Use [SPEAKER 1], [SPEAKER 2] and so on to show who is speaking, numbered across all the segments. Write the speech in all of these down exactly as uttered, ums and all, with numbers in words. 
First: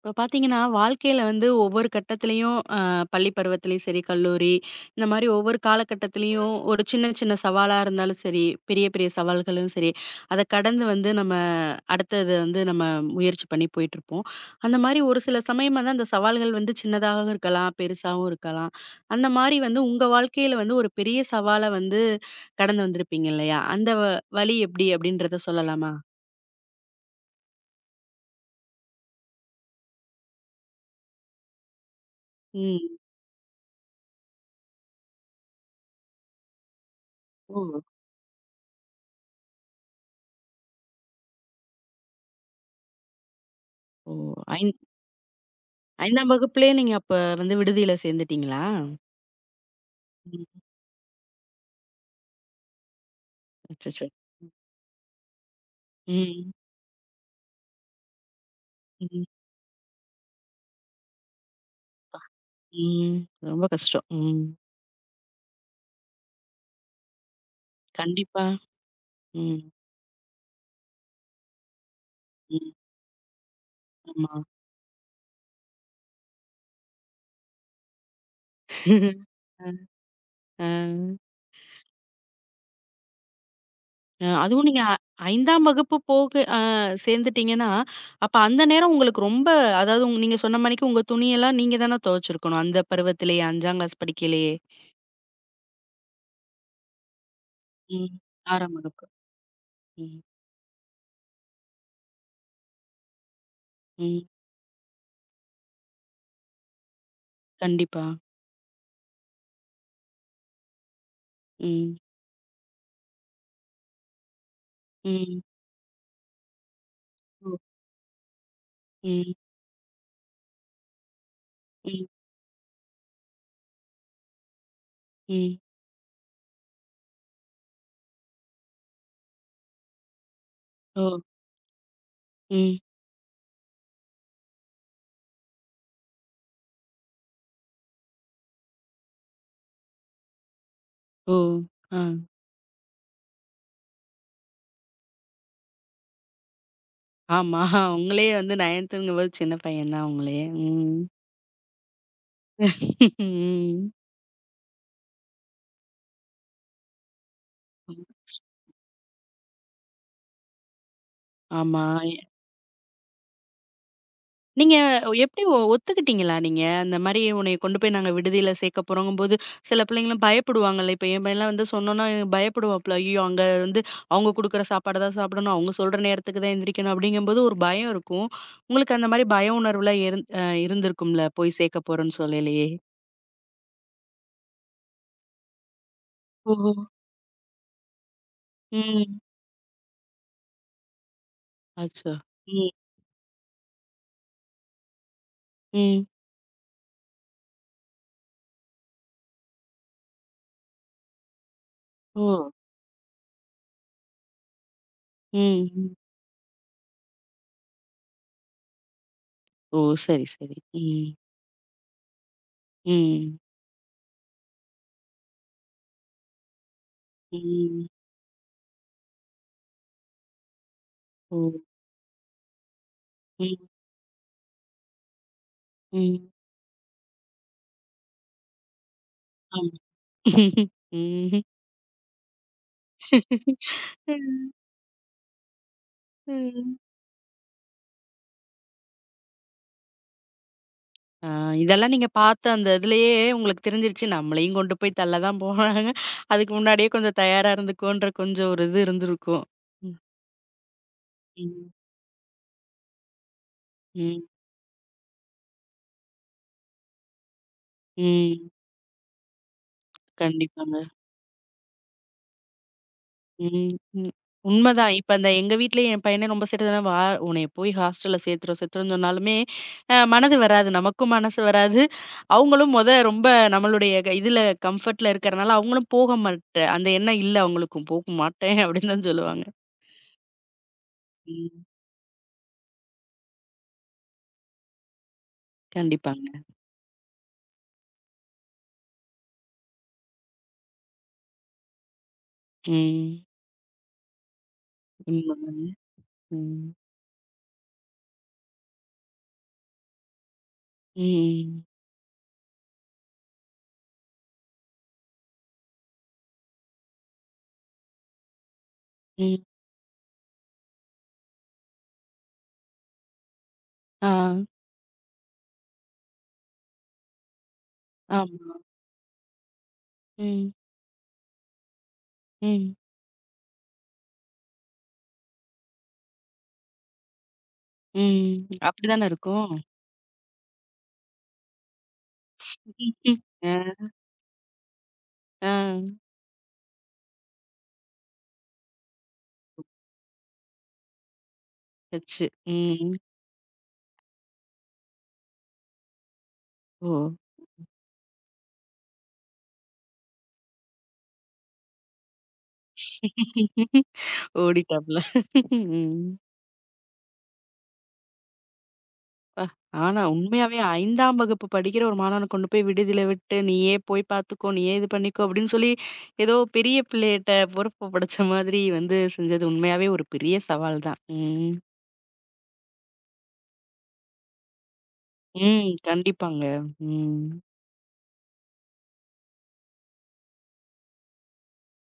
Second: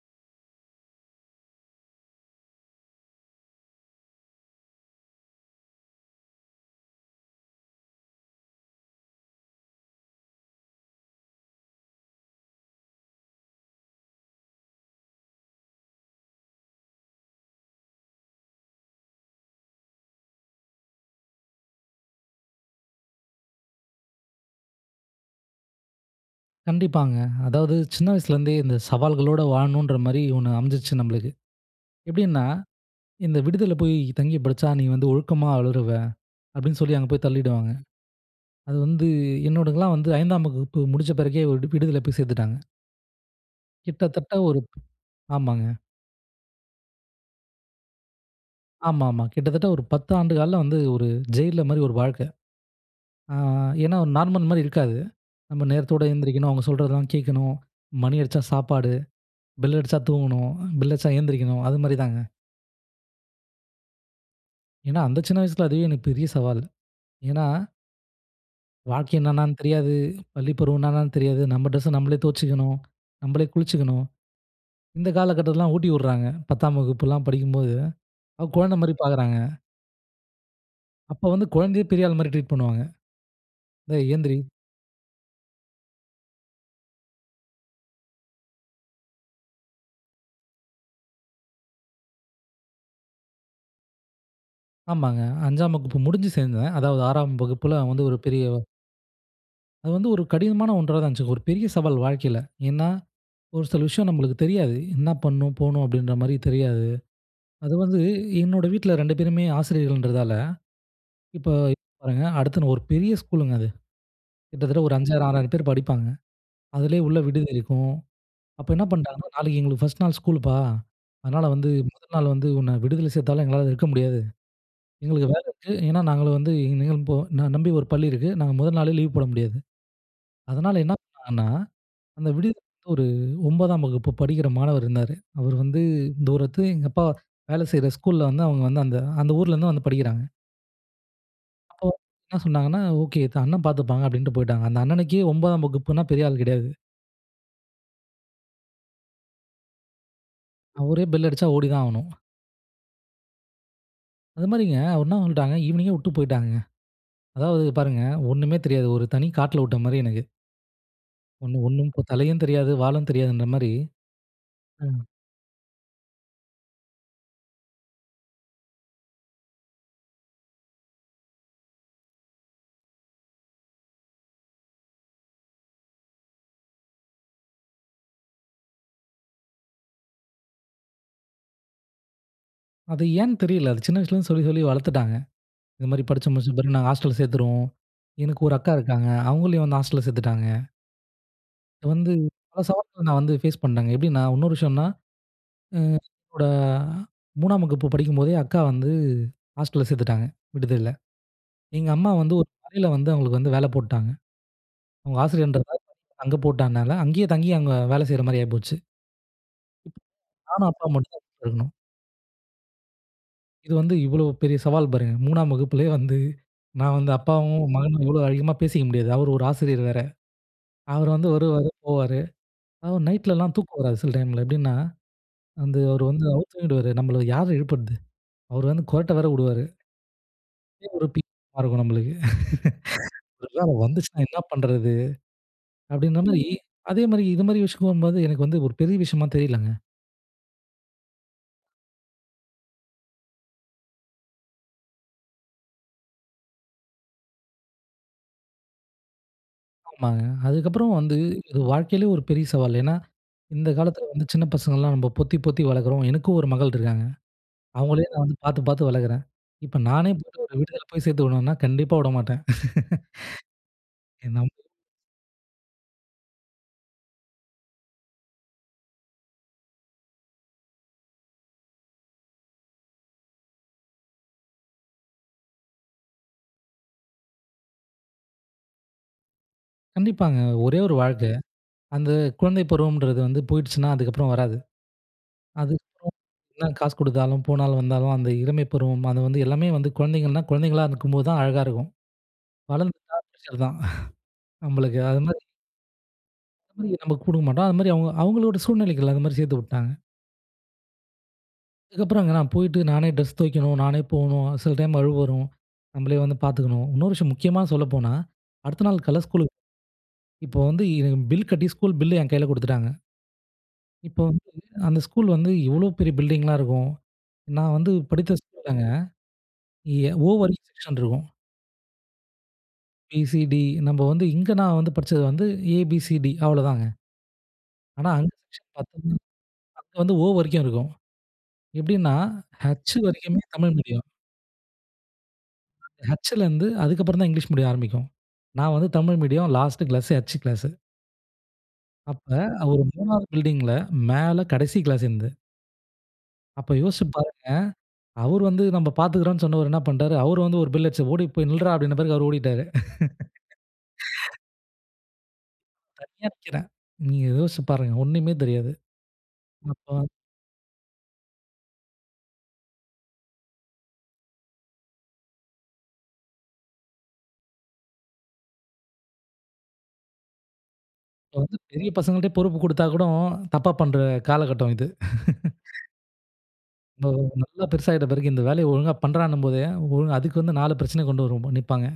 [SPEAKER 1] இப்போ பார்த்தீங்கன்னா, வாழ்க்கையில வந்து ஒவ்வொரு கட்டத்திலயும் அ பள்ளி பருவத்திலயும் சரி, கல்லூரி இந்த மாரி ஒவ்வொரு காலகட்டத்திலயும் ஒரு சின்ன சின்ன சவாலா இருந்தாலும் சரி, பெரிய பெரிய சவால்களும் சரி, அத கடந்து வந்து நம்ம அடுத்தது வந்து நம்ம முயற்சி பண்ணி போயிட்டுருப்போம். அந்த மாரி ஒரு சில சமயம் வந்து அந்த சவால்கள் வந்து சின்னதாக இருக்கலாம், பெருசாவும் இருக்கலாம். அந்த மாரி வந்து உங்க வாழ்க்கையில வந்து ஒரு பெரிய சவால வந்து கடந்து வந்திருப்பீங்க இல்லையா? அந்த வ வழி எப்படி? அப்படின்றத சொல்லலாமா?
[SPEAKER 2] கண்டிப்பாங்க. அதாவது சின்ன வயசுலேருந்தே இந்த சவால்களோட வாழணுன்ற மாரி ஒண்ணு அமைஞ்சிருச்சு நம்மளுக்கு. எப்படின்னா,
[SPEAKER 1] ம்.
[SPEAKER 2] இந்த விடுதியில போய் தங்கி படிச்சா நீ வந்து ஒழுக்கமா வளருவ, அப்படின்னு சொல்லி அங்க போய் தள்ளிடுவாங்க.
[SPEAKER 1] ஓ!
[SPEAKER 2] அது வந்து என்னோடதுலாம் வந்து 5ஆம் வகுப்பு முடிச்ச பிறகே விடு விடுதியில போய் சேர்த்துட்டாங்க.
[SPEAKER 1] ஓ!
[SPEAKER 2] கிட்டத்தட்ட ஒரு ஆமாங்க.
[SPEAKER 1] ஐந்தாம் வகுப்புலயே நீங்க அப்ப வந்து விடுதியில சேர்ந்துட்டீங்களா?
[SPEAKER 2] ஆமாமா. கிட்டத்தட்ட ஒரு பத்து ஆண்டு காலம்
[SPEAKER 1] ம்.
[SPEAKER 2] வந்து ஒரு ஜெயில்ல மாரி ஒரு வாழ்க்கை. ஆ ஏன்னா
[SPEAKER 1] அச்சச்சோ!
[SPEAKER 2] ஒரு நார்மல் மாரி இருக்காது. நம்ம நேரத்தோட எந்திரிக்கணும்,
[SPEAKER 1] ம்.
[SPEAKER 2] அவங்க சொல்றதெல்லாம் கேட்கணும், மணி அடிச்சா சாப்பாடு,
[SPEAKER 1] ம்.
[SPEAKER 2] பெல் அடிச்சா தூங்கணும், பெல் அடிச்சா எந்திரிக்கணும், அது மாரி தாங்க.
[SPEAKER 1] ம். ரொம்ப கஷ்டம். ம்.
[SPEAKER 2] ஏன்னா, அந்த சின்ன வயசுல அதுவே எனக்கு பெரிய சவால். ஏன்னா,
[SPEAKER 1] கண்டிப்பா.
[SPEAKER 2] வாழ்க்கை என்னன்னான்னு
[SPEAKER 1] ம்.
[SPEAKER 2] தெரியாது. பள்ளி பருவம் என்னன்னான்னு தெரியாது. நம்ம ட்ரெஸ்ஸ நம்மளே
[SPEAKER 1] ம்.
[SPEAKER 2] துவச்சுக்கணும். நம்மளே குளிச்சுக்கணும்.
[SPEAKER 1] ஆமா.
[SPEAKER 2] இந்த காலகட்டத்திலலாம் ஊட்டி விடுறாங்க. 10ஆம் வகுப்புலாம் படிக்கும்போது, அவ குழந்தை மாரி பார்க்குறாங்க.
[SPEAKER 1] அ, அ.
[SPEAKER 2] அப்போ வந்து குழந்தையே பெரிய ஆள் மாரி ட்ரீட் பண்ணுவாங்க. "டேய் எந்திரி."
[SPEAKER 1] அதுவும் நீங்க 5ஆம் வகுப்பு போக அ சேர்ந்துட்டீங்கன்னா, அப்ப அந்த நேரம் உங்களுக்கு ரொம்ப அதாவது உங் நீங்க சொன்ன மாணிக்கு உங்க துணியெல்லாம் நீங்க தானே துவைச்சிருக்கணும். அந்த பருவத்திலேயே ஐந்தாம் கிளாஸ் படிக்கையிலேயே.
[SPEAKER 2] ஆமாங்க. 5ஆம் வகுப்பு முடிஞ்சு சேர்ந்தேன். அதாவது 6ஆம் வகுப்புல வந்து
[SPEAKER 1] ம்.
[SPEAKER 2] ஒரு பெரிய
[SPEAKER 1] ஆறாம் வகுப்பு.
[SPEAKER 2] அது வந்து
[SPEAKER 1] ம்.
[SPEAKER 2] ஒரு கடினமான ஒன்றா தான் இருந்துச்சு. ஒரு பெரிய சவால் வாழ்க்கையில. ஏன்னா, ஒரு சில விஷயம்
[SPEAKER 1] ம்.
[SPEAKER 2] நம்மளுக்கு தெரியாது. என்ன பண்ணணும், போணும் அப்படின்ற மாரி தெரியாது. அது வந்து
[SPEAKER 1] கண்டிப்பா.
[SPEAKER 2] என்னோட வீட்ல ரெண்டு பேருமே ஆசிரியர்கள்ன்றதால இப்போ
[SPEAKER 1] ம்.
[SPEAKER 2] பாருங்க, அடுத்து நான் ஒரு பெரிய ஸ்கூலுங்க அது. கிட்டத்தட்ட ஒரு ஐயாயிரம்,
[SPEAKER 1] ம்.
[SPEAKER 2] ஆறாயிரம் பேர் படிப்பாங்க. அதிலேயே உள்ள விடுதி
[SPEAKER 1] ஓ!
[SPEAKER 2] இருக்கும். அப்ப என்ன பண்ணிட்டாங்கன்னா,
[SPEAKER 1] ம்.
[SPEAKER 2] "நாளைக்கு எங்களுக்கு ஃபர்ஸ்ட் நாள் ஸ்கூலுப்பா. அதனால வந்து
[SPEAKER 1] ம்.
[SPEAKER 2] முதல் நாள் வந்து உன்னை விடுதியில சேர்த்தாலும் எங்களால இருக்க முடியாது. எங்களுக்கு வேலை
[SPEAKER 1] ம்.
[SPEAKER 2] இருக்கு. ஏன்னா நாங்களும் வந்து எங்களை இப்போ ந நம்பி ஒரு பள்ளி இருக்கு. நாங்க முதல் நாளே லீவ் போட முடியாது." அதனால என்ன
[SPEAKER 1] ஓ!
[SPEAKER 2] பண்ணாங்கன்னா, அந்த விடுதியில
[SPEAKER 1] ம்.
[SPEAKER 2] வந்து ஒரு 9ஆம் வகுப்பு படிக்கிற மாணவர் இருந்தாரு. அவர் வந்து தூரத்து எங்க அப்பா வேலை செய்ற ஸ்கூல்ல வந்து அவங்க வந்து அந்த அந்த ஊர்லேருந்து வந்து படிக்கிறாங்க.
[SPEAKER 1] ஓ!
[SPEAKER 2] அப்போ
[SPEAKER 1] ஆ.
[SPEAKER 2] என்ன சொன்னாங்கன்னா, "ஓகே. இது அண்ணன் பார்த்துப்பாங்க" அப்படின்ட்டு போயிட்டாங்க. அந்த அண்ணனுக்கே 9ஆம் வகுப்புன்னா பெரிய ஆள் கிடையாது.
[SPEAKER 1] ஆமா. உங்களே வந்து ஒன்பதாம் வகுப்புங்கும்போது சின்ன பையன் தான் உங்களே. ம்.
[SPEAKER 2] அவரே பெல் அடிச்சா ஓடி தான் ஆவணும்.
[SPEAKER 1] ம்.
[SPEAKER 2] அது மாரிங்க அவர் என்ன சொல்லிட்டாங்க, ஈவினிங்கே விட்டு போயிட்டாங்கங்க. அதாவது பாருங்க, ஒண்ணுமே தெரியாது. ஒரு தனி காட்டுல விட்ட மாரி எனக்கு. ஒண்ணு
[SPEAKER 1] ஆமா.
[SPEAKER 2] ஒண்ணும் இப்ப தலையும் தெரியாது, வாலும் தெரியாதுன்ற மாரி,
[SPEAKER 1] நீங்க
[SPEAKER 2] ம்.
[SPEAKER 1] எப்படி ஒ ஒத்துக்கிட்டீங்களா நீங்க? அந்த மாரி உன்னைய கொண்டு போய் நாங்க விடுதியில சேர்க்க போறோங்கும்போது, சில பிள்ளைங்கலாம் பயப்படுவாங்கல்ல. இப்ப என் பையன்லாம் வந்து சொன்னோன்னா பயப்படுவாப்புல. ஐயோ! அங்க வந்து அவங்க குடுக்குற சாப்பாட தான் சாப்பிடணும், அவங்க சொல்ற நேரத்துக்கு தான் எந்திரிக்கணும் அப்படிங்கும்போது ஒரு பயம் இருக்கும். உங்களுக்கு அந்த மாரி பய உணர்வுலாம் இருந் அ இருந்திருக்கும்ல போய் சேர்க்க போறோன்னு சொல்லலயே?
[SPEAKER 2] அது ஏன்னு தெரியல. அது சின்ன வயசுலேருந்து சொல்லி சொல்லி வளர்த்துட்டாங்க. இது மாரி படிச்சு முடிச்ச
[SPEAKER 1] ஓஹோ!
[SPEAKER 2] பிறகு நாங்க ஹாஸ்டல் சேர்த்துருவோம். எனக்கு ஒரு அக்கா இருக்காங்க.
[SPEAKER 1] ம்.
[SPEAKER 2] அவங்களையும் வந்து ஹாஸ்டல்ல சேர்த்துட்டாங்க. இது வந்து
[SPEAKER 1] அச்சோ!
[SPEAKER 2] பல
[SPEAKER 1] ம்.
[SPEAKER 2] சவால்கள நான் வந்து ஃபேஸ் பண்ட்டேங்க. எப்படின்னா, இன்னொரு விஷயம்னா அ
[SPEAKER 1] ம்.
[SPEAKER 2] என்னோட 3ஆம் வகுப்பு படிக்கும்போதே அக்கா வந்து ஹாஸ்டல்ல சேர்த்துட்டாங்க, விடுதியில. எங்க அம்மா
[SPEAKER 1] ஓ!
[SPEAKER 2] வந்து ஒரு கடையில வந்து அவங்களுக்கு வந்து வேலை போட்டாங்க. அவங்க
[SPEAKER 1] ம்,
[SPEAKER 2] ஆசிரியர்ன்றதால
[SPEAKER 1] ம்.
[SPEAKER 2] அங்க போட்டனால, அங்கேயே தங்கி அவங்க வேலை செய்ற மாரி ஆயிப்போச்சு.
[SPEAKER 1] ஓ! சரி, சரி.
[SPEAKER 2] நானும் அப்பா
[SPEAKER 1] ம்,
[SPEAKER 2] மட்டும் தான் வீட்ல இருக்கணும்.
[SPEAKER 1] ம்,
[SPEAKER 2] இது வந்து இவ்வளோ பெரிய சவால் பாருங்க. 3ஆம் வகுப்புலயே வந்து நான் வந்து அப்பாவும்
[SPEAKER 1] ம்.
[SPEAKER 2] மகனும் இவ்வளோ அதிகமா பேசிக்க முடியாது. அவரு ஒரு ஆசிரியர் வேற. அவர் வந்து
[SPEAKER 1] ஓ!
[SPEAKER 2] வருவாரு, போவாரு. அவர் நைட்லலாம்
[SPEAKER 1] ம்,
[SPEAKER 2] தூக்கம் வராது சில டைம்ல. எப்படின்னா, வந்து அவரு வந்து
[SPEAKER 1] ம்.
[SPEAKER 2] அவுத்து விடுவாரு. நம்மள யாரு எழுப்புறது? அவரு வந்து கொறட்ட வேற விடுவாரு.
[SPEAKER 1] ஆமா.
[SPEAKER 2] ஒரு பீ
[SPEAKER 1] ம்.
[SPEAKER 2] இருக்கும் நம்மளுக்கு. அதான் வந்துச்சுன்னா என்ன
[SPEAKER 1] ம்,
[SPEAKER 2] பண்றது? அப்படின்ற மாரி, ம்.
[SPEAKER 1] ம்.
[SPEAKER 2] அதே மாரி இது மாரி விஷயங்கும்போது எனக்கு வந்து ஒரு பெரிய விஷயமா தெரியலங்க.
[SPEAKER 1] ஆ இதெல்லாம் நீங்க பார்த்த அந்த இதுலயே உங்களுக்கு தெரிஞ்சிருச்சு, நம்மளையும் கொண்டு போய் தள்ள தான் போறாங்க. அதுக்கு முன்னாடியே கொஞ்சம் தயாரா இருந்துக்கோன்ற கொஞ்சம் ஒரு இது இருந்திருக்கும். ம்,
[SPEAKER 2] ஆமாங்க. அதுக்கப்புறம் வந்து இது
[SPEAKER 1] ம்,
[SPEAKER 2] வாழ்க்கையிலே ஒரு பெரிய சவால். ஏன்னா, இந்த காலத்தில
[SPEAKER 1] ம்,
[SPEAKER 2] வந்து சின்ன பசங்கள்லாம் நம்ம பொத்தி, பொத்தி வளர்க்குறோம். எனக்கும் ஒரு மகள் இருக்காங்க. அவங்களே நான் வந்து
[SPEAKER 1] ம்.
[SPEAKER 2] பார்த்து, பார்த்து வளர்க்குறேன். இப்ப நானே போயிட்டு ஒரு
[SPEAKER 1] கண்டிப்பாங்க.
[SPEAKER 2] விடுதியில போய் சேர்த்து விடணும்னா, கண்டிப்பா விடமாட்டேன்.
[SPEAKER 1] ம். ம்.
[SPEAKER 2] நம்
[SPEAKER 1] உண்மதான். இப்ப அந்த எங்க வீட்லயும் என் பையனே ரொம்ப சேட்டை தான. "வா உன்னைய போய் ஹாஸ்டல்ல சேர்த்துறோம், சேர்த்துறோம்ன்னு" சொன்னாலுமே, அ மனது வராது. நமக்கும் மனசு வராது. அவங்களும் மொத ரொம்ப நம்மளுடைய க இதுல கம்ஃபர்ட்ல இருக்கிறனால அவங்களும் போக மாட்ட அந்த எண்ணம் இல்ல அவங்களுக்கும். போக மாட்டேன் அப்படின்னு தான் சொல்லுவாங்க.
[SPEAKER 2] கண்டிப்பாங்க. ஒரே ஒரு வாழ்க்கை.
[SPEAKER 1] ம்.
[SPEAKER 2] அந்த குழந்தை பருவம்ன்றது வந்து போயிடுச்சுன்னா, அதுக்கப்புறம் வராது. அது
[SPEAKER 1] கண்டிப்பாங்க.
[SPEAKER 2] என்ன காசு குடுத்தாலும், போனாலும், வந்தாலும் அந்த இளமை பருவம், அது வந்து எல்லாமே வந்து குழந்தைங்கள்னா, குழந்தைங்களா இருக்கும்போது தான் அழகா இருக்கும். வளர்ந்துட்டா
[SPEAKER 1] ம்.
[SPEAKER 2] பிரஷர் தான். நம்மளுக்கு அது மாரி
[SPEAKER 1] உண்மதாங்க. ம்.
[SPEAKER 2] அது மாரி நம்ம குடுக்க மாட்டோம். அது மாரி அவங்க அவங்களோட சூழ்நிலைகள் அது மாரி சேர்த்து விட்டாங்க.
[SPEAKER 1] ம்.
[SPEAKER 2] அதுக்கப்புறம் அங்க நான் போயிட்டு நானே ட்ரெஸ் துவைக்கணும், நானே போணும். சில டைம் அழுவ வரும். நம்மளே வந்து பார்த்துக்கணும். இன்னொரு விஷயம் முக்கியமா சொல்லப்போனா, அடுத்த நாள் காலைல
[SPEAKER 1] ம்.
[SPEAKER 2] ஸ்கூலுக்கு இப்போ வந்து எனக்கு பில் கட்டி ஸ்கூல் பில் என் கையில குடுத்துட்டாங்க.
[SPEAKER 1] ஆ.
[SPEAKER 2] இப்போ வந்து அந்த ஸ்கூல் வந்து எவ்வளோ பெரிய பில்டிங்லாம் இருக்கும். நான் வந்து படித்த
[SPEAKER 1] ஆமா.
[SPEAKER 2] ஸ்கூல்லங்க எ ஓ
[SPEAKER 1] ம்.
[SPEAKER 2] வரைக்கும் செக்ஷன் இருக்கும்.
[SPEAKER 1] ம்.
[SPEAKER 2] பி, சி, டி நம்ம வந்து இங்க நான் வந்து படிச்சது வந்து ஏ, பி, சி, டி அவ்வளோதாங்க. ஆனா அங்க
[SPEAKER 1] ம்.
[SPEAKER 2] செக்ஷன்
[SPEAKER 1] அப்படிதானே
[SPEAKER 2] பார்த்தீங்கன்னா,
[SPEAKER 1] இருக்கும்.
[SPEAKER 2] அங்க வந்து ஓ வரைக்கும் இருக்கும். எப்படின்னா, ஹச்
[SPEAKER 1] ம்.
[SPEAKER 2] வரைக்குமே தமிழ்
[SPEAKER 1] ஆ.
[SPEAKER 2] மீடியம்.
[SPEAKER 1] ஆ.
[SPEAKER 2] ஹச்லேருந்து அதுக்கப்புறம் தான் இங்கிலீஷ் மீடியம் ஆரம்பிக்கும். நான் வந்து தமிழ் மீடியம் லாஸ்ட் கிளாஸ் ஹச் கிளாஸ்.
[SPEAKER 1] சச்சு.
[SPEAKER 2] அப்ப ஒரு
[SPEAKER 1] ம்.
[SPEAKER 2] 3வது பில்டிங்கில மேல கடைசி கிளாஸ் என்னது. அப்ப
[SPEAKER 1] ஓ!
[SPEAKER 2] யோசிச்சு பாரு, அவரு வந்து நம்ம பார்த்துக்கிறோம்ன்னு சொன்னவரு என்ன பண்ட்டாரு, அவரு வந்து ஒரு பெல் அடிச்சு, "ஓடி போய் நில்றா" அப்படின்ன பிறகு அவரு ஓடிட்டாரு.
[SPEAKER 1] ஓடிட்டாப்ல. ம்.
[SPEAKER 2] தனியா நிக்கிறேன். நீங்க யோசிச்சு பாருங்க. ஒண்ணுமே தெரியாது.
[SPEAKER 1] பா ஆனா
[SPEAKER 2] அப்ப
[SPEAKER 1] உண்மையாவே ஐந்தாம் வகுப்பு படிக்கிற ஒரு மாணவன கொண்டு போய் விடுதியில விட்டு, "நீயே போய் பார்த்துக்கோ, நீயே இது பண்ணிக்கோ" அப்படின்னு சொல்லி, ஏதோ பெரிய பிள்ளையிட்ட பொறுப்பு படைச்ச மாதிரி வந்து செஞ்சது உண்மையாவே ஒரு பெரிய சவால் தான்.
[SPEAKER 2] அப்ப
[SPEAKER 1] ம்.
[SPEAKER 2] வந்து பெரிய பசங்கள்ட்டயே பொறுப்பு குடுத்தா கூட தப்பா பண்ற காலகட்டம் இது.
[SPEAKER 1] ம். கண்டிப்பாங்க. ம்.
[SPEAKER 2] நம்ம நல்லா பெருசாயிட்ட பிறகு இந்த வேலைய ஒழுங்கா பண்றான்னும் போதே, ஒழுங்கா அதுக்கு வந்து நாலு பிரச்சனைய கொண்டு வரும் நிப்பாங்க.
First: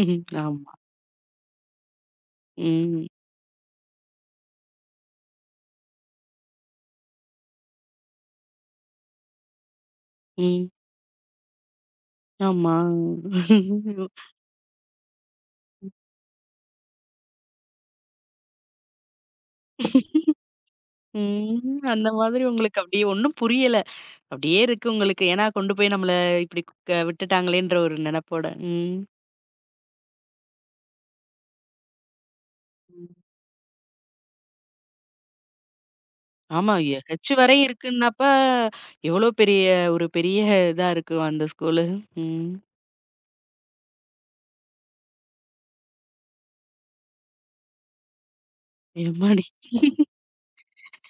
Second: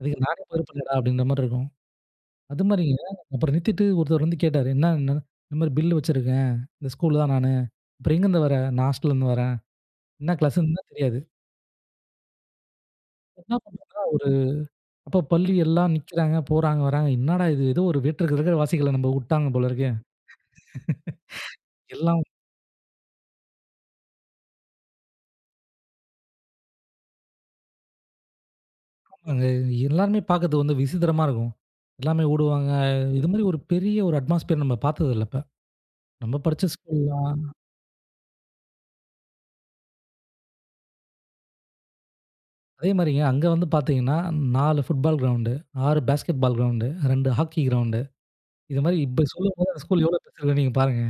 [SPEAKER 2] அதுக்கு நானே
[SPEAKER 1] ஆமா.
[SPEAKER 2] பொறுப்பில்லடா! அப்படின்ற மாரி இருக்கும். அது மாரிங்க
[SPEAKER 1] ம்.
[SPEAKER 2] அப்புறம் நிறுத்திட்டு ஒருத்தர் வந்து கேட்டாரு. "என்ன என்ன? இந்த மாரி பில் வச்சிருக்கேன். இந்த ஸ்கூல் தான் நானு. அப்புறம் எங்கேருந்து வர? நான் ஹாஸ்டல்லேருந்து வரேன். என்ன
[SPEAKER 1] ம்.
[SPEAKER 2] கிளாஸ்ன்னு தான் தெரியாது."
[SPEAKER 1] ஆமா.
[SPEAKER 2] என்ன பண்றோம்னா, ஒரு அப்போ பள்ளி எல்லாம் நிக்கிறாங்க, போறாங்க, வராங்க. என்னடா இது? ஏதோ ஒரு வேற்று கிரக வாசிகள நம்ம உட்டாங்க போல இருக்கே.
[SPEAKER 1] ம். அந்த
[SPEAKER 2] எல்லாம்
[SPEAKER 1] மாதிரி உங்களுக்கு அப்படியே ஒண்ணும் புரியல. அப்படியே இருக்கு உங்களுக்கு. ஏன்னா கொண்டு போய் நம்மள இப்படி க விட்டுட்டாங்களேன்ற ஒரு நெனப்போட. ம்.
[SPEAKER 2] ஆமாங்க. எல்லாருமே பார்க்கறதுக்கு வந்து விசித்திரமா இருக்கும். எல்லாமே ஓடுவாங்க.
[SPEAKER 1] ம்.
[SPEAKER 2] இது மாரி ஒரு பெரிய ஒரு அட்மாஸ்பியர் நம்ம பார்த்தது இல்ல அப்ப. நம்ம படிச்ச
[SPEAKER 1] ஆமா. எ ஹெச்
[SPEAKER 2] ஸ்கூல்லாம்
[SPEAKER 1] வரை இருக்குன்னாப்ப, எவ்வளோ பெரிய ஒரு பெரிய இதா இருக்கும் அந்த ஸ்கூலு. ம்.
[SPEAKER 2] அதே மாரிங்க அங்க வந்து பார்த்தீங்கன்னா, நாலு ஃபுட்பால் கிரவுண்டு, ஆறு பேஸ்கெட் பால் கிரவுண்டு, ரெண்டு ஹாக்கி கிரவுண்டு இது மாரி இப்ப
[SPEAKER 1] எம்மாடி!
[SPEAKER 2] சொல்லும்போது அந்த ஸ்கூல் எவ்வளோ பெருசிருக்கு நீங்க பாருங்க.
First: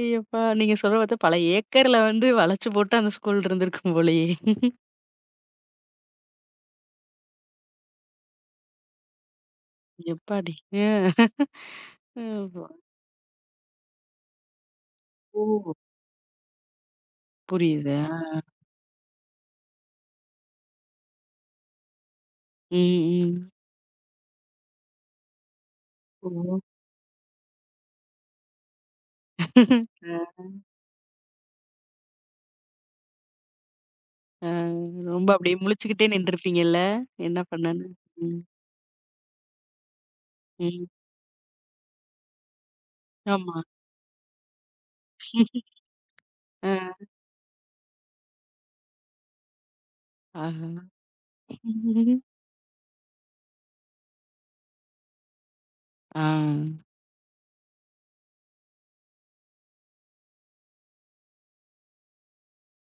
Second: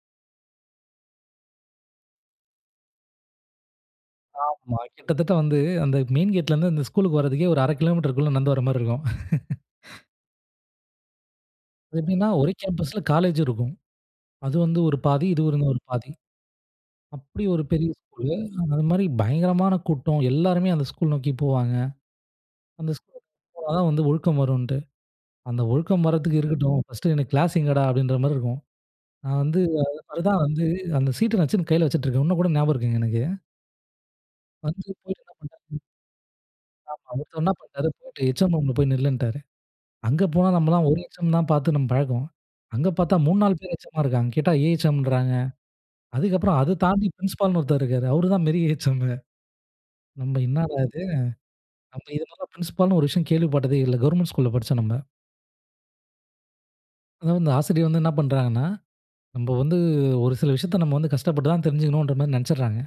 [SPEAKER 1] ஐயப்பா! நீங்க சொல்ற பார்த்தா பல ஏக்கர்ல வந்து வளச்சு போட்டு அந்த ஸ்கூல் இருந்திருக்கும் போலயே!
[SPEAKER 2] ஆமா. கிட்டத்தட்ட வந்து அந்த மெயின் கேட்லருந்து அந்த ஸ்கூலுக்கு வரதுக்கே ஒரு அரை கிலோமீட்டருக்குள்ள நடந்து வர மாரி இருக்கும்.
[SPEAKER 1] எப்பாடி! அ.
[SPEAKER 2] அது எப்படின்னா ஒரே
[SPEAKER 1] ஆமா.
[SPEAKER 2] கேம்பஸ்ல காலேஜ் இருக்கும். அது வந்து ஒரு பாதி, இது வந்து
[SPEAKER 1] ஓ!
[SPEAKER 2] ஒரு பாதி. அப்படி ஒரு பெரிய
[SPEAKER 1] புரியுது. ஆ.
[SPEAKER 2] ஸ்கூலு. அது மாரி பயங்கரமான கூட்டம். எல்லாருமே அந்த ஸ்கூல் நோக்கி போவாங்க.
[SPEAKER 1] ம்,
[SPEAKER 2] அந்த ஸ்கூல்
[SPEAKER 1] ம்.
[SPEAKER 2] போனா தான் வந்து ஒழுக்கம் வரும்ன்ட்டு. அந்த ஒழுக்கம் வரதுக்கு
[SPEAKER 1] ஓ!
[SPEAKER 2] இருக்கட்டும், ஃபர்ஸ்ட்டு எனக்கு கிளாஸ் எங்கடா அப்படின்ற மாரி இருக்கும். நான் வந்து
[SPEAKER 1] ஆ.
[SPEAKER 2] அதுதான் வந்து அந்த சீட்ட வச்சு கையில வச்சுட்டு இருக்கேன். இன்னும் கூட ஞாபகம் இருக்குங்க எனக்கு.
[SPEAKER 1] ஆ.
[SPEAKER 2] வந்து போயிட்டு
[SPEAKER 1] ரொம்ப
[SPEAKER 2] என்ன
[SPEAKER 1] அப்படியே
[SPEAKER 2] பண்ணிட்டாரு,
[SPEAKER 1] முழிச்சுக்கிட்டே நின்றுருப்பீங்கல்ல?
[SPEAKER 2] ஒருத்தர்
[SPEAKER 1] என்ன
[SPEAKER 2] என்ன
[SPEAKER 1] பண்ணன்னு?
[SPEAKER 2] பண்ணிட்டாரு போயிட்டு
[SPEAKER 1] ம்.
[SPEAKER 2] ஹெச்எம் ரூம்ல போய் நில்லுன்ட்டாரு. அங்க போனா
[SPEAKER 1] ம்.
[SPEAKER 2] நம்மலாம் ஒரு எச்சம் தான் பார்த்து நம்ம பழக்கம். அங்க பார்த்தா மூணு, நாலு
[SPEAKER 1] ஆமா.
[SPEAKER 2] பேர் எச்சமா இருக்காங்க. கேட்டா ஏஎச்எம்ன்றாங்க. அதுக்கப்புறம் அத
[SPEAKER 1] ஆ.
[SPEAKER 2] தாண்டி பிரின்சிபால்னு ஒருத்தர் இருக்காரு. அவரு தான் மெரி ஏஎச்எம். நம்ம
[SPEAKER 1] ஆஹா.
[SPEAKER 2] என்னடா இது? நம்ம இது மாரிலாம் பிரின்சிபால்னு ஒரு விஷயம் கேள்விப்பட்டதே இல்ல. கவர்மெண்ட் ஸ்கூல்ல படிச்சோம் நம்ம.
[SPEAKER 1] ஆ.
[SPEAKER 2] அதாவது இந்த ஆசிரியர் வந்து என்ன பண்றாங்கன்னா, நம்ம வந்து ஒரு சில விஷயத்த நம்ம வந்து கஷ்டப்பட்டு தான் தெரிஞ்சுக்கணுன்ற மாரி நெனச்சுடுறாங்க.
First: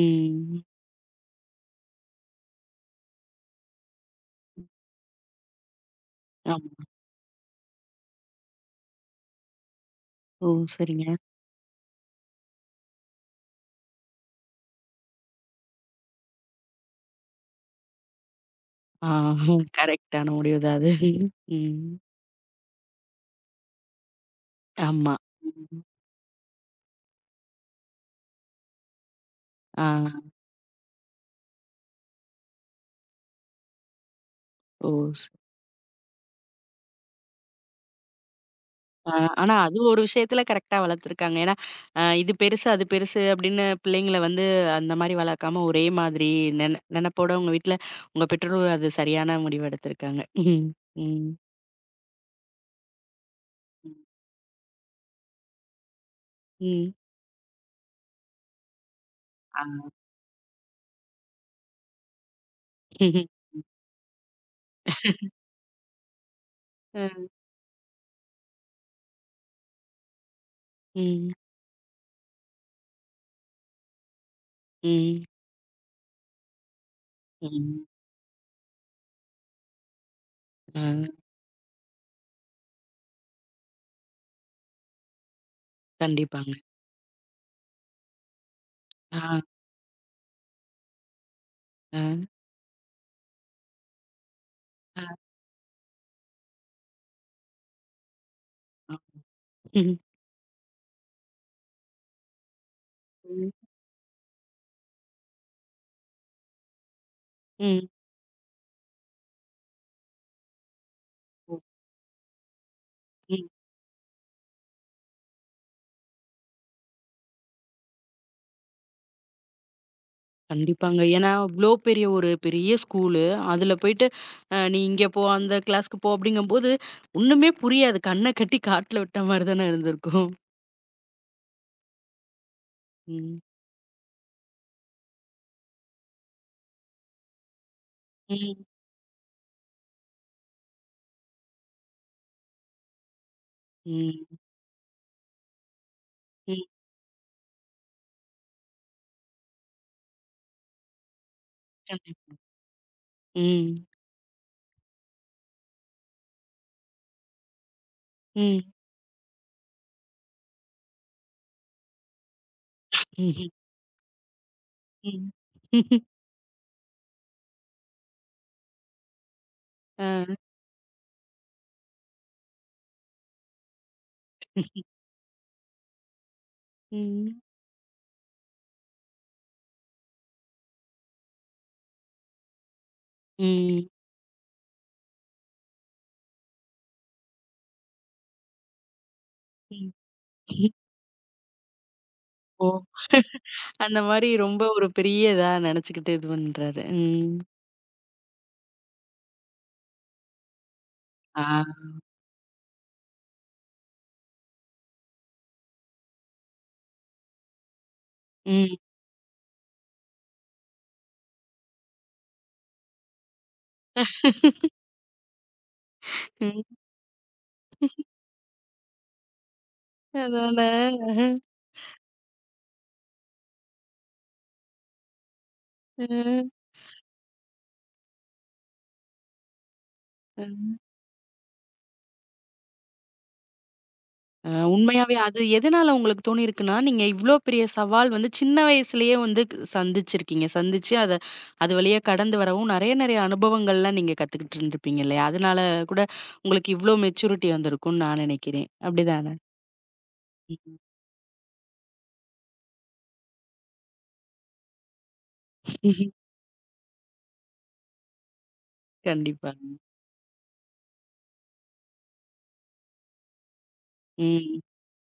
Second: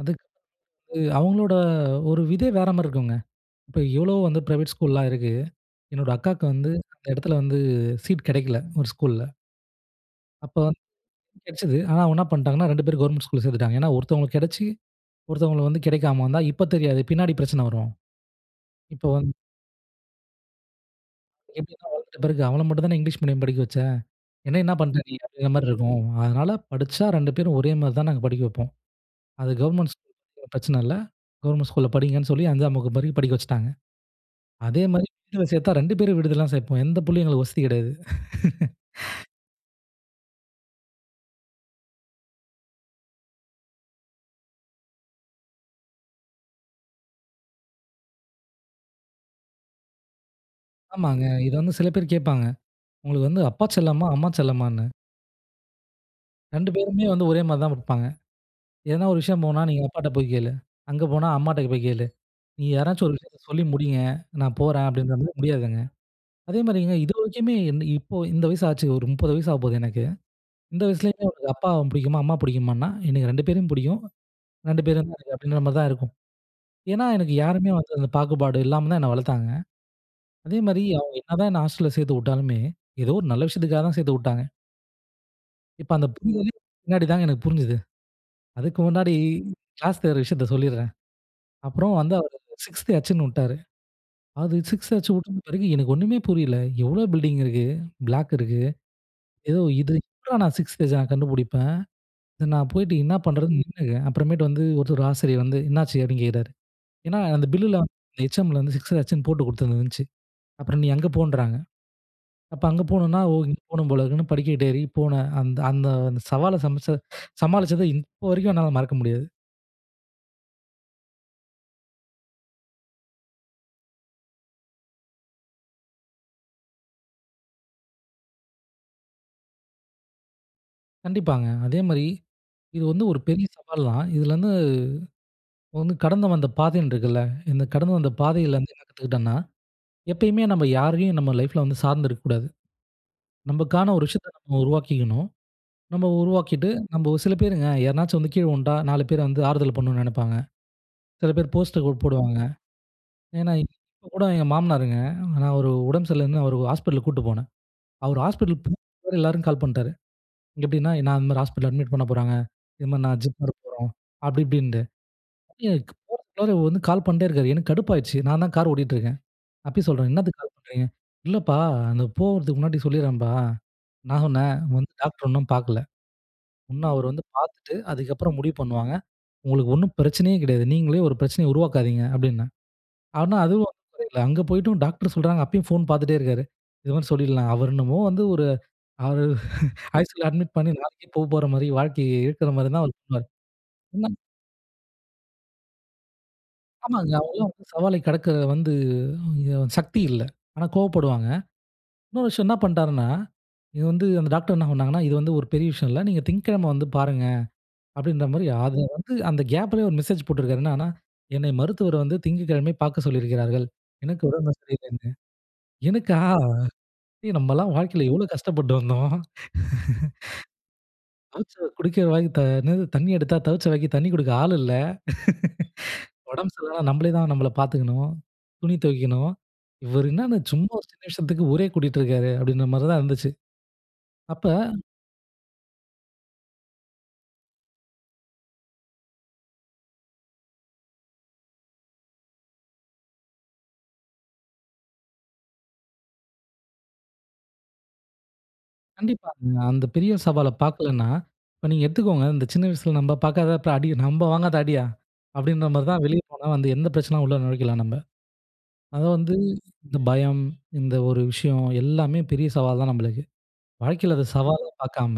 [SPEAKER 2] அதுக்கு அவங்களோட ஒரு விதே வேற மாரி இருக்குங்க. இப்ப எவ்வளோ வந்து பிரைவேட் ஸ்கூல்லாம் இருக்கு. என்னோட அக்காவுக்கு
[SPEAKER 1] ஆமா.
[SPEAKER 2] வந்து அந்த இடத்துல வந்து சீட் கெடைக்கல ஒரு ஸ்கூல்ல.
[SPEAKER 1] ஓ!
[SPEAKER 2] அப்ப
[SPEAKER 1] சரிங்க.
[SPEAKER 2] கெடச்சது. ஆனா அவங்க என்ன பண்ணிட்டாங்கன்னா, ரெண்டு பேரும் கவர்மெண்ட் ஸ்கூல்ல சேர்த்துட்டாங்க. ஏன்னா ஒருத்தவங்களுக்கு கெடச்சு, ஒருத்தவங்களுக்கு வந்து கிடைக்காம வந்தா, இப்ப தெரியாது. பின்னாடி பிரச்சனை வரும்.
[SPEAKER 1] ஆ
[SPEAKER 2] இப்ப வந்து
[SPEAKER 1] கரெக்ட்டான முடிவு தான் அது.
[SPEAKER 2] எப்படின்னா
[SPEAKER 1] ம்.
[SPEAKER 2] வளர்ந்த பிறகு அவள மட்டும் தானே இங்கிலீஷ் மீடியம் படிக்க வச்ச. என்னைய என்ன பண்ட்ட
[SPEAKER 1] ஆமா.
[SPEAKER 2] நீ? அப்படிங்கிற மாரி
[SPEAKER 1] ம்.
[SPEAKER 2] இருக்கும். அதனால படிச்சா ரெண்டு பேரும் ஒரே மாரி தான் நாங்க படிக்க வைப்போம். அது
[SPEAKER 1] ஆ.
[SPEAKER 2] கவர்மெண்ட் ஸ்கூல் பிரச்சனை இல்ல. கவர்மெண்ட் ஸ்கூல்ல படிங்கன்னு சொல்லி 5ஆம் வகுப்பு வரைக்கும் படிக்க வச்சுட்டாங்க. அதே
[SPEAKER 1] ஓ!
[SPEAKER 2] மாரி
[SPEAKER 1] ஸ்
[SPEAKER 2] விடுதில சேர்த்தா ரெண்டு பேரும் விடுதில தான் சேர்ப்போம். எந்த புள்ளையும் எங்களுக்கு வசதி கிடையாது.
[SPEAKER 1] ஆ ஆனா அது ஒரு விஷயத்துல கரெக்ட்டா வளர்த்துருக்காங்க. ஏன்னா, அ இது பெருசு, அது பெருசு அப்படின்னு பிள்ளைங்கள வந்து அந்த மாரி வளர்க்காம ஒரே மாதிரி நென நெனப்போட உங்க வீட்ல உங்க பெற்றோர் அது சரியான முடிவு எடுத்திருக்காங்க. ம்.
[SPEAKER 2] ஆமாங்க.
[SPEAKER 1] ம்.
[SPEAKER 2] இது வந்து சில பேர் கேட்பாங்க. உங்களுக்கு வந்து அப்பா செல்லமா? அம்மா செல்லமான்னு? ரெண்டு
[SPEAKER 1] ம்.
[SPEAKER 2] பேருமே வந்து ஒரே மாரி தான் இருப்பாங்க. எதனா ஒரு விஷயம்
[SPEAKER 1] ஆ.
[SPEAKER 2] போனா, நீங்க அப்பாட்ட போய் கேளு. அங்க போனா அம்மாட்ட போய் கேளு. நீ யாராச்சும் ஒரு விஷயத்த சொல்லி முடிங்க. நான் போறேன் அப்படின்ற மாரி முடியாதுங்க. அதே மாரிங்க இது
[SPEAKER 1] அ.
[SPEAKER 2] வரைக்குமே என் இப்போ இந்த வயசு ஆச்சு. ஒரு முப்பது வயசு ஆகப்போது எனக்கு. இந்த வயசுலயுமே
[SPEAKER 1] ம்.
[SPEAKER 2] உனக்கு அப்பா பிடிக்குமா, அம்மா பிடிக்குமான்னா, எனக்கு ரெண்டு பேரையும் பிடிக்கும். ரெண்டு பேரும் தான்
[SPEAKER 1] ம்.
[SPEAKER 2] எனக்கு அப்படின்ற மாரி தான் இருக்கும். ஏன்னா எனக்கு யாருமே
[SPEAKER 1] ம்.
[SPEAKER 2] வந்து அந்த பாகுபாடு இல்லாம தான் என்ன வளர்த்தாங்க. அதே
[SPEAKER 1] ஆ.
[SPEAKER 2] மாரி அவங்க என்னதான் என்ன ஹாஸ்டல்ல சேர்த்து விட்டாலுமே, ஏதோ ஒரு நல்ல விஷயத்துக்காக தான் சேர்த்து விட்டாங்க. இப்ப அந்த புரிதலே
[SPEAKER 1] கண்டிப்பாங்க.
[SPEAKER 2] பின்னாடி தாங்க எனக்கு புரிஞ்சுது. அதுக்கு முன்னாடி
[SPEAKER 1] ஆ.
[SPEAKER 2] கிளாஸ் தேர்ற விஷயத்த சொல்லிடுறேன். அப்புறம்
[SPEAKER 1] ஆ.
[SPEAKER 2] வந்து அவரு 6த் ஹச்சுன்னு விட்டாரு. அது ஆறு
[SPEAKER 1] ஆ.
[SPEAKER 2] ஆச்சு உட்டன பிறகு எனக்கு ஒண்ணுமே புரியல. எவ்ளோ பில்டிங் இருக்கு, பிளாக் இருக்கு. ஏதோ இது
[SPEAKER 1] ம்.
[SPEAKER 2] எப்புட்றா நான் ஆறு ஸ்டேஜ நான் கண்டுபிடிப்பேன். இத நான் போயிட்டு என்ன
[SPEAKER 1] ம்.
[SPEAKER 2] பண்றதுன்னு நின்னுக்குறேன். அப்புறமேட்டு வந்து ஒருத்தர் ஆசிரியர் வந்து என்னாச்சு அப்படின்னு கேட்குறாரு. ஏன்னா அந்த பில்லுல
[SPEAKER 1] ம்.
[SPEAKER 2] அந்த ஹெச்எம்ல வந்து ஆறு ஆச்சுன்னு போட்டு குடுத்துருந்துச்சு. அப்புறம் நீ அங்க
[SPEAKER 1] ஓ.
[SPEAKER 2] போன்றாங்க. அப்ப அங்க போணும்னா, ஓ!
[SPEAKER 1] ம்.
[SPEAKER 2] இங்க போணும் போல இருக்குன்னு படிக்கட்டு ஏறி போனேன். அந்த அந்த அந்த சவால சமைச்ச சமாளிச்சத இப்போ வரைக்கும் என்னால மறக்க முடியாது.
[SPEAKER 1] கண்டிப்பாங்க. ஏன்னா, இவ்ளோ பெரிய ஒரு பெரிய ஸ்கூலு. அதுல போயிட்டு அ நீ இங்க போ, அந்த கிளாஸ்க்கு போ அப்படிங்கும்போது, ஒண்ணுமே புரியாது. கண்ண கட்டி காட்டுல விட்ட மாரி தானே இருந்திருக்கும்.
[SPEAKER 2] கண்டிப்பாங்க. அதே மாரி இது வந்து ஒரு
[SPEAKER 1] ம்.
[SPEAKER 2] பெரிய சவால் தான். இதுல வந்து வந்து கடந்து வந்த பாதைன்னு இருக்குல்ல, இந்த கடந்து வந்த பாதையில
[SPEAKER 1] ம்.
[SPEAKER 2] வந்து என்ன கத்துக்கிட்டேன்னா, எப்பயுமே நம்ம யாரையும் நம்ம லைஃப்ல வந்து சார்ந்து இருக்கக்கூடாது. நமக்கான ஒரு
[SPEAKER 1] ம்.
[SPEAKER 2] விஷயத்த நம்ம உருவாக்கிக்கணும். நம்ம
[SPEAKER 1] ம்.
[SPEAKER 2] உருவாக்கிட்டு நம்ம ஒரு சில பேருங்க யாருனாச்சும் வந்து கீழ விழுந்துட்டா நாலு பேர் வந்து ஆறுதல் பண்ணணும்னு நெனைப்பாங்க. சில பேர் போஸ்டர் கூட
[SPEAKER 1] கண்டிப்
[SPEAKER 2] போடுவாங்க. ஏன்னா,
[SPEAKER 1] ம்.
[SPEAKER 2] இப்ப கூட எங்க மாமனாருங்க, நான் ஒரு உடம்பு சரியில்லன்னு அவரு ஹாஸ்பிட்டலுக்கு கூட்டு போனேன். அவரு ஹாஸ்பிட்டல்
[SPEAKER 1] ம்.
[SPEAKER 2] போறதுக்குள்ள எல்லாரும் கால் பண்ணிட்டாரு. எப்படின்னா, நான் இந்த மாரி ஹாஸ்பிட்டல்ல அட்மிட் பண்ண போறாங்க. இது மாரி நான்
[SPEAKER 1] ம்ஹ்ம்.
[SPEAKER 2] ஜிப்மர் போறோம். அப்படி இப்படின்ட்டு.
[SPEAKER 1] ம். ம்
[SPEAKER 2] போறதுக்குள்ளார வந்து கால் பண்ணிட்டே இருக்காரு. எனக்கு கடுப்பாயிடுச்சு. நான் தான் கார் ஓட்டிட்டு இருக்கேன். அப்பயும்
[SPEAKER 1] ஆ.
[SPEAKER 2] சொல்றேன், "என்னத்துக்கு கால் பண்றீங்க?" "இல்லப்பா, அந்த போறதுக்கு முன்னாடி சொல்லிடுறேன்ப்பா. நான் சொன்னேன், வந்து டாக்டர் இன்னும் பார்க்கல. இன்னும் அவர் வந்து
[SPEAKER 1] ம்.
[SPEAKER 2] பார்த்துட்டு, அதுக்கப்புறம் முடிவு பண்ணுவாங்க. உங்களுக்கு ஒண்ணும் பிரச்சனையே கிடையாது. நீங்களே ஒரு பிரச்சனைய உருவாக்காதீங்க" அப்டின்னேன். ஆனா அதுவும் வந்து
[SPEAKER 1] ம்.
[SPEAKER 2] குறையல. அங்க போய்ட்டும் டாக்டர் சொல்றாங்க, அப்பயும் ஃபோன் பார்த்துட்டே இருக்காரு. இது மாரி சொல்லிடலாம். அவர் என்னமோ வந்து ஒரு அவரு
[SPEAKER 1] ம்.
[SPEAKER 2] ஐசியூல அட்மிட் பண்ணி நாளைக்கே போ போற மாரி, வாழ்க்கை இருக்கிற மாரி
[SPEAKER 1] ஓ!
[SPEAKER 2] தான் அவர் பண்ணுவாரு.
[SPEAKER 1] அந்த
[SPEAKER 2] என்ன
[SPEAKER 1] மாரி ரொம்ப ஒரு பெரிய இதா நெனச்சுக்கிட்டு இது பண்றாரு.
[SPEAKER 2] ஆமாங்க.
[SPEAKER 1] ம்.
[SPEAKER 2] அவங்கலாம் வந்து சவாலை கடக்க வந்து இங்க சக்தி இல்ல. ஆனா கோவப்படுவாங்க.
[SPEAKER 1] ஆ.
[SPEAKER 2] இன்னொரு விஷயம் என்ன பண்ணிட்டாருன்னா, இது வந்து அந்த டாக்டர் என்ன சொன்னாங்கன்னா, "இது வந்து ஒரு பெரிய விஷயம் இல்ல. நீங்க திங்கட்கிழமை வந்து பாருங்க." அப்படின்ற மாரி
[SPEAKER 1] ம்.
[SPEAKER 2] அது வந்து அந்த கேப்லயே ஒரு மெசேஜ் போட்டுருக்காரு. என்னன்னா, "என்னை மருத்துவர் வந்து திங்கட்கிழமை பார்க்க சொல்லியிருக்கிறார்கள். எனக்கு உடம்பு சரியில்லைன்னு." எனக்கா?
[SPEAKER 1] ம்.
[SPEAKER 2] ஏய் நம்மலாம் வாழ்க்கையில எவ்வளோ கஷ்டப்பட்டு வந்தோம்.
[SPEAKER 1] அதானே. அஹ.
[SPEAKER 2] தவிச்ச குடிக்கிற வாய்க்கு த என்னது தண்ணி எடுத்தா தவிச்ச வாய்க்கு தண்ணி குடுக்க ஆள் இல்ல.
[SPEAKER 1] அ.
[SPEAKER 2] உடம்பு சரியில்லனா நம்மளே தான் நம்மள பார்த்துக்கணும். துணி துவைக்கணும். இவரு என்னன்னா
[SPEAKER 1] அ.
[SPEAKER 2] சும்மா ஒரு சின்ன விஷயத்துக்கு ஊரே கூட்டிட்டு இருக்காரு அப்படின்ற மாரி தான் இருந்துச்சு. அப்ப
[SPEAKER 1] அ உண்மையாவே அது எதனால உங்களுக்கு தோணியிருக்குன்னா, நீங்க இவ்ளோ பெரிய சவால் வந்து சின்ன வயசுலயே வந்து க் சந்திச்சிருக்கீங்க. சந்திச்சு அத அது வழியா கடந்து வரவும் நெறைய நெறைய அனுபவங்கள்லாம் நீங்க கத்துக்கிட்டு இருந்திருப்பீங்க இல்லையா? அதனால கூட உங்களுக்கு இவ்ளோ மெச்சூரிட்டி வந்திருக்கும்னு நான் நெனைக்கிறேன். அப்படிதானே?
[SPEAKER 2] கண்டிப்பாங்க. அந்த பெரிய சவால பார்க்கலன்னா, இப்ப நீங்க எடுத்துக்கோங்க, இந்த சின்ன வயசுல நம்ம பார்க்காத அப்புறம் அடி நம்ம வாங்காத அடியா? அப்படின்ற மாரி தான்
[SPEAKER 1] ம்.
[SPEAKER 2] வெளிய போனா வந்து எந்த பிரச்சனையும் உள்ள நுழைக்கலாம் நம்ம. அத வந்து
[SPEAKER 1] கண்டிப்பாங்க.
[SPEAKER 2] இந்த பயம், இந்த ஒரு விஷயம் எல்லாமே பெரிய சவால் தான் நம்மளுக்கு. வாழ்க்கையில அத
[SPEAKER 1] ம்.
[SPEAKER 2] சவாலா பார்க்காம,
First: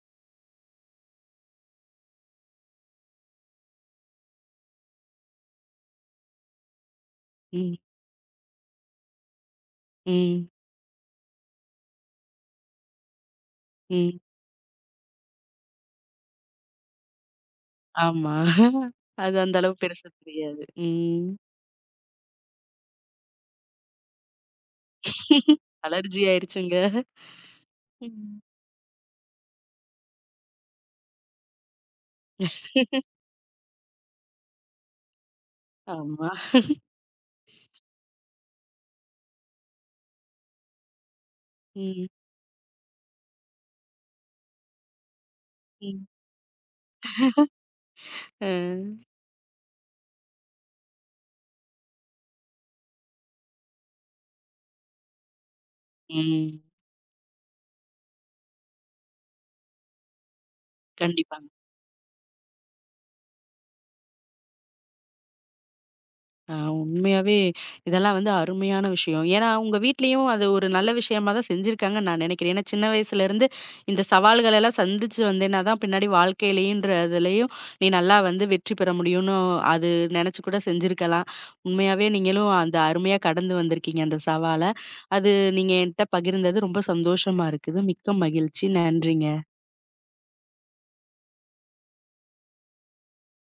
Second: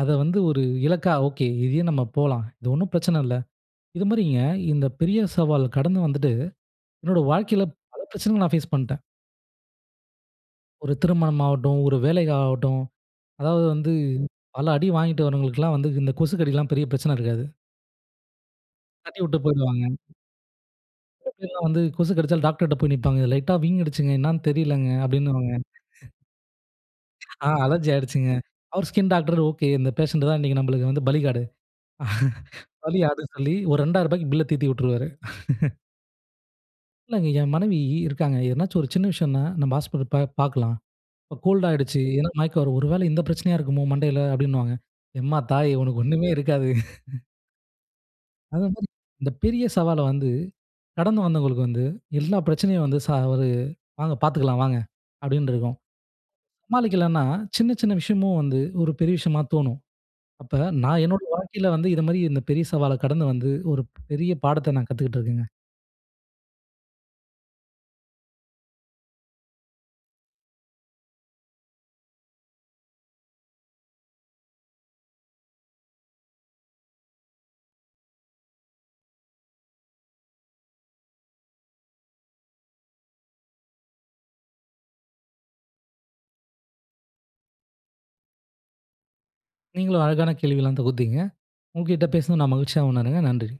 [SPEAKER 2] அத வந்து ஒரு இலக்கா ஓகே இதையே நம்ம போலாம். இது ஒண்ணும் பிரச்சனை இல்ல. இது மாரிங்க இந்த பெரிய சவால் கடந்து வந்துட்டு, என்னோட வாழ்க்கையில
[SPEAKER 1] ம்.
[SPEAKER 2] பல பிரச்சனைகள் நான் ஃபேஸ் பண்ணிட்டேன்.
[SPEAKER 1] ம்.
[SPEAKER 2] ஒரு திருமணம் ஆகட்டும், ஒரு வேலைக்காகட்டும் அதாவது வந்து
[SPEAKER 1] ம்.
[SPEAKER 2] பல அடி வாங்கிட்டு வரவங்களுக்குலாம் வந்து இந்த கொசு கடிலாம் பெரிய பிரச்சனை இருக்காது.
[SPEAKER 1] ஆமா.
[SPEAKER 2] தட்டி
[SPEAKER 1] அது
[SPEAKER 2] விட்டு
[SPEAKER 1] அந்த அளவு
[SPEAKER 2] போயிடுவாங்க.
[SPEAKER 1] பெருசா தெரியாது. ம்.
[SPEAKER 2] சில பேர்லாம் வந்து கொசு கடிச்சா டாக்டர்ட்ட போய் நிப்பாங்க. லைட்டா வீங்கிடுச்சுங்க என்னான்னு தெரியலங்க அப்படின்னுவாங்க.
[SPEAKER 1] அலர்ஜி ஆயிருச்சுங்க.
[SPEAKER 2] ஆ அலர்ஜி ஆயிடுச்சுங்க.
[SPEAKER 1] ம்.
[SPEAKER 2] அவர் ஸ்கின் டாக்டர் ஓகே. இந்த பேஷண்ட் தான் இன்னைக்கு நம்மளுக்கு வந்து பலிகாடு. பலி ஆடுன்னு சொல்லி ஒரு ரூ. இரண்டாயிரம் பில்ல தீர்த்தி விட்டுருவாரு.
[SPEAKER 1] ஆமா.
[SPEAKER 2] இல்லங்க என் மனைவி இருக்காங்க. எதனாச்சும் ஒரு சின்ன விஷயம்னா நம்ம ஹாஸ்பிட்டல் பா பார்க்கலாம். இப்ப கோல்ட் ஆயிடுச்சு.
[SPEAKER 1] ம்.
[SPEAKER 2] ஏன்னா மயக்கம் வரும். ஒருவேளை இந்த பிரச்சனையா இருக்குமோ மண்டையில அப்படின்னுவாங்க. எம்மா தாய் உனக்கு
[SPEAKER 1] ம்.
[SPEAKER 2] ஒண்ணுமே இருக்காது.
[SPEAKER 1] அ.
[SPEAKER 2] அதே மாரி இந்த பெரிய சவால வந்து கடந்து வந்தவங்களுக்கு வந்து எல்லா பிரச்சனையும் வந்து ச ஒரு "வாங்க பார்த்துக்கலாம் வாங்க" அப்படின்னு இருக்கும்.
[SPEAKER 1] ம்.
[SPEAKER 2] சமாளிக்கலன்னா, சின்ன சின்ன விஷயமும் வந்து ஒரு பெரிய விஷயமா தோணும். அப்ப நான் என்னோட
[SPEAKER 1] கண்டிப்பாங்க.
[SPEAKER 2] வாழ்க்கையில வந்து இது மாரி இந்த பெரிய சவால கடந்து வந்து ஒரு பெரிய பாடத்த நான் கத்துக்கிட்டு இருக்கேங்க.
[SPEAKER 1] அ உண்மையாவே இதெல்லாம் வந்து அருமையான விஷயம். ஏன்னா, உங்க வீட்லயும் அது ஒரு நல்ல விஷயமா தான் செஞ்சிருக்காங்கன்னு நான் நினைக்கிறேன். ஏன்னா, சின்ன வயசுலேருந்து இந்த சவால்கள் எல்லாம் சந்திச்சு வந்தேன்னா தான் பின்னாடி வாழ்க்கையிலயும்ன்ற இதுலயும் நீ நல்லா வந்து வெற்றி பெற முடியும்னு அது நெனச்சு கூட செஞ்சிருக்கலாம். உண்மையாவே நீங்களும் அந்த அருமையா கடந்து வந்திருக்கீங்க அந்த சவால. அது நீங்க என்ட்ட பகிர்ந்தது ரொம்ப சந்தோஷமா இருக்குது. மிக்க மகிழ்ச்சி. நன்றிங்க.
[SPEAKER 2] நீங்களும் அழகான கேள்விலாம் தொகுத்தீங்க. உங்ககிட்ட பேசினது நான் மகிழ்ச்சியா உணர்றேங்க. நன்றி.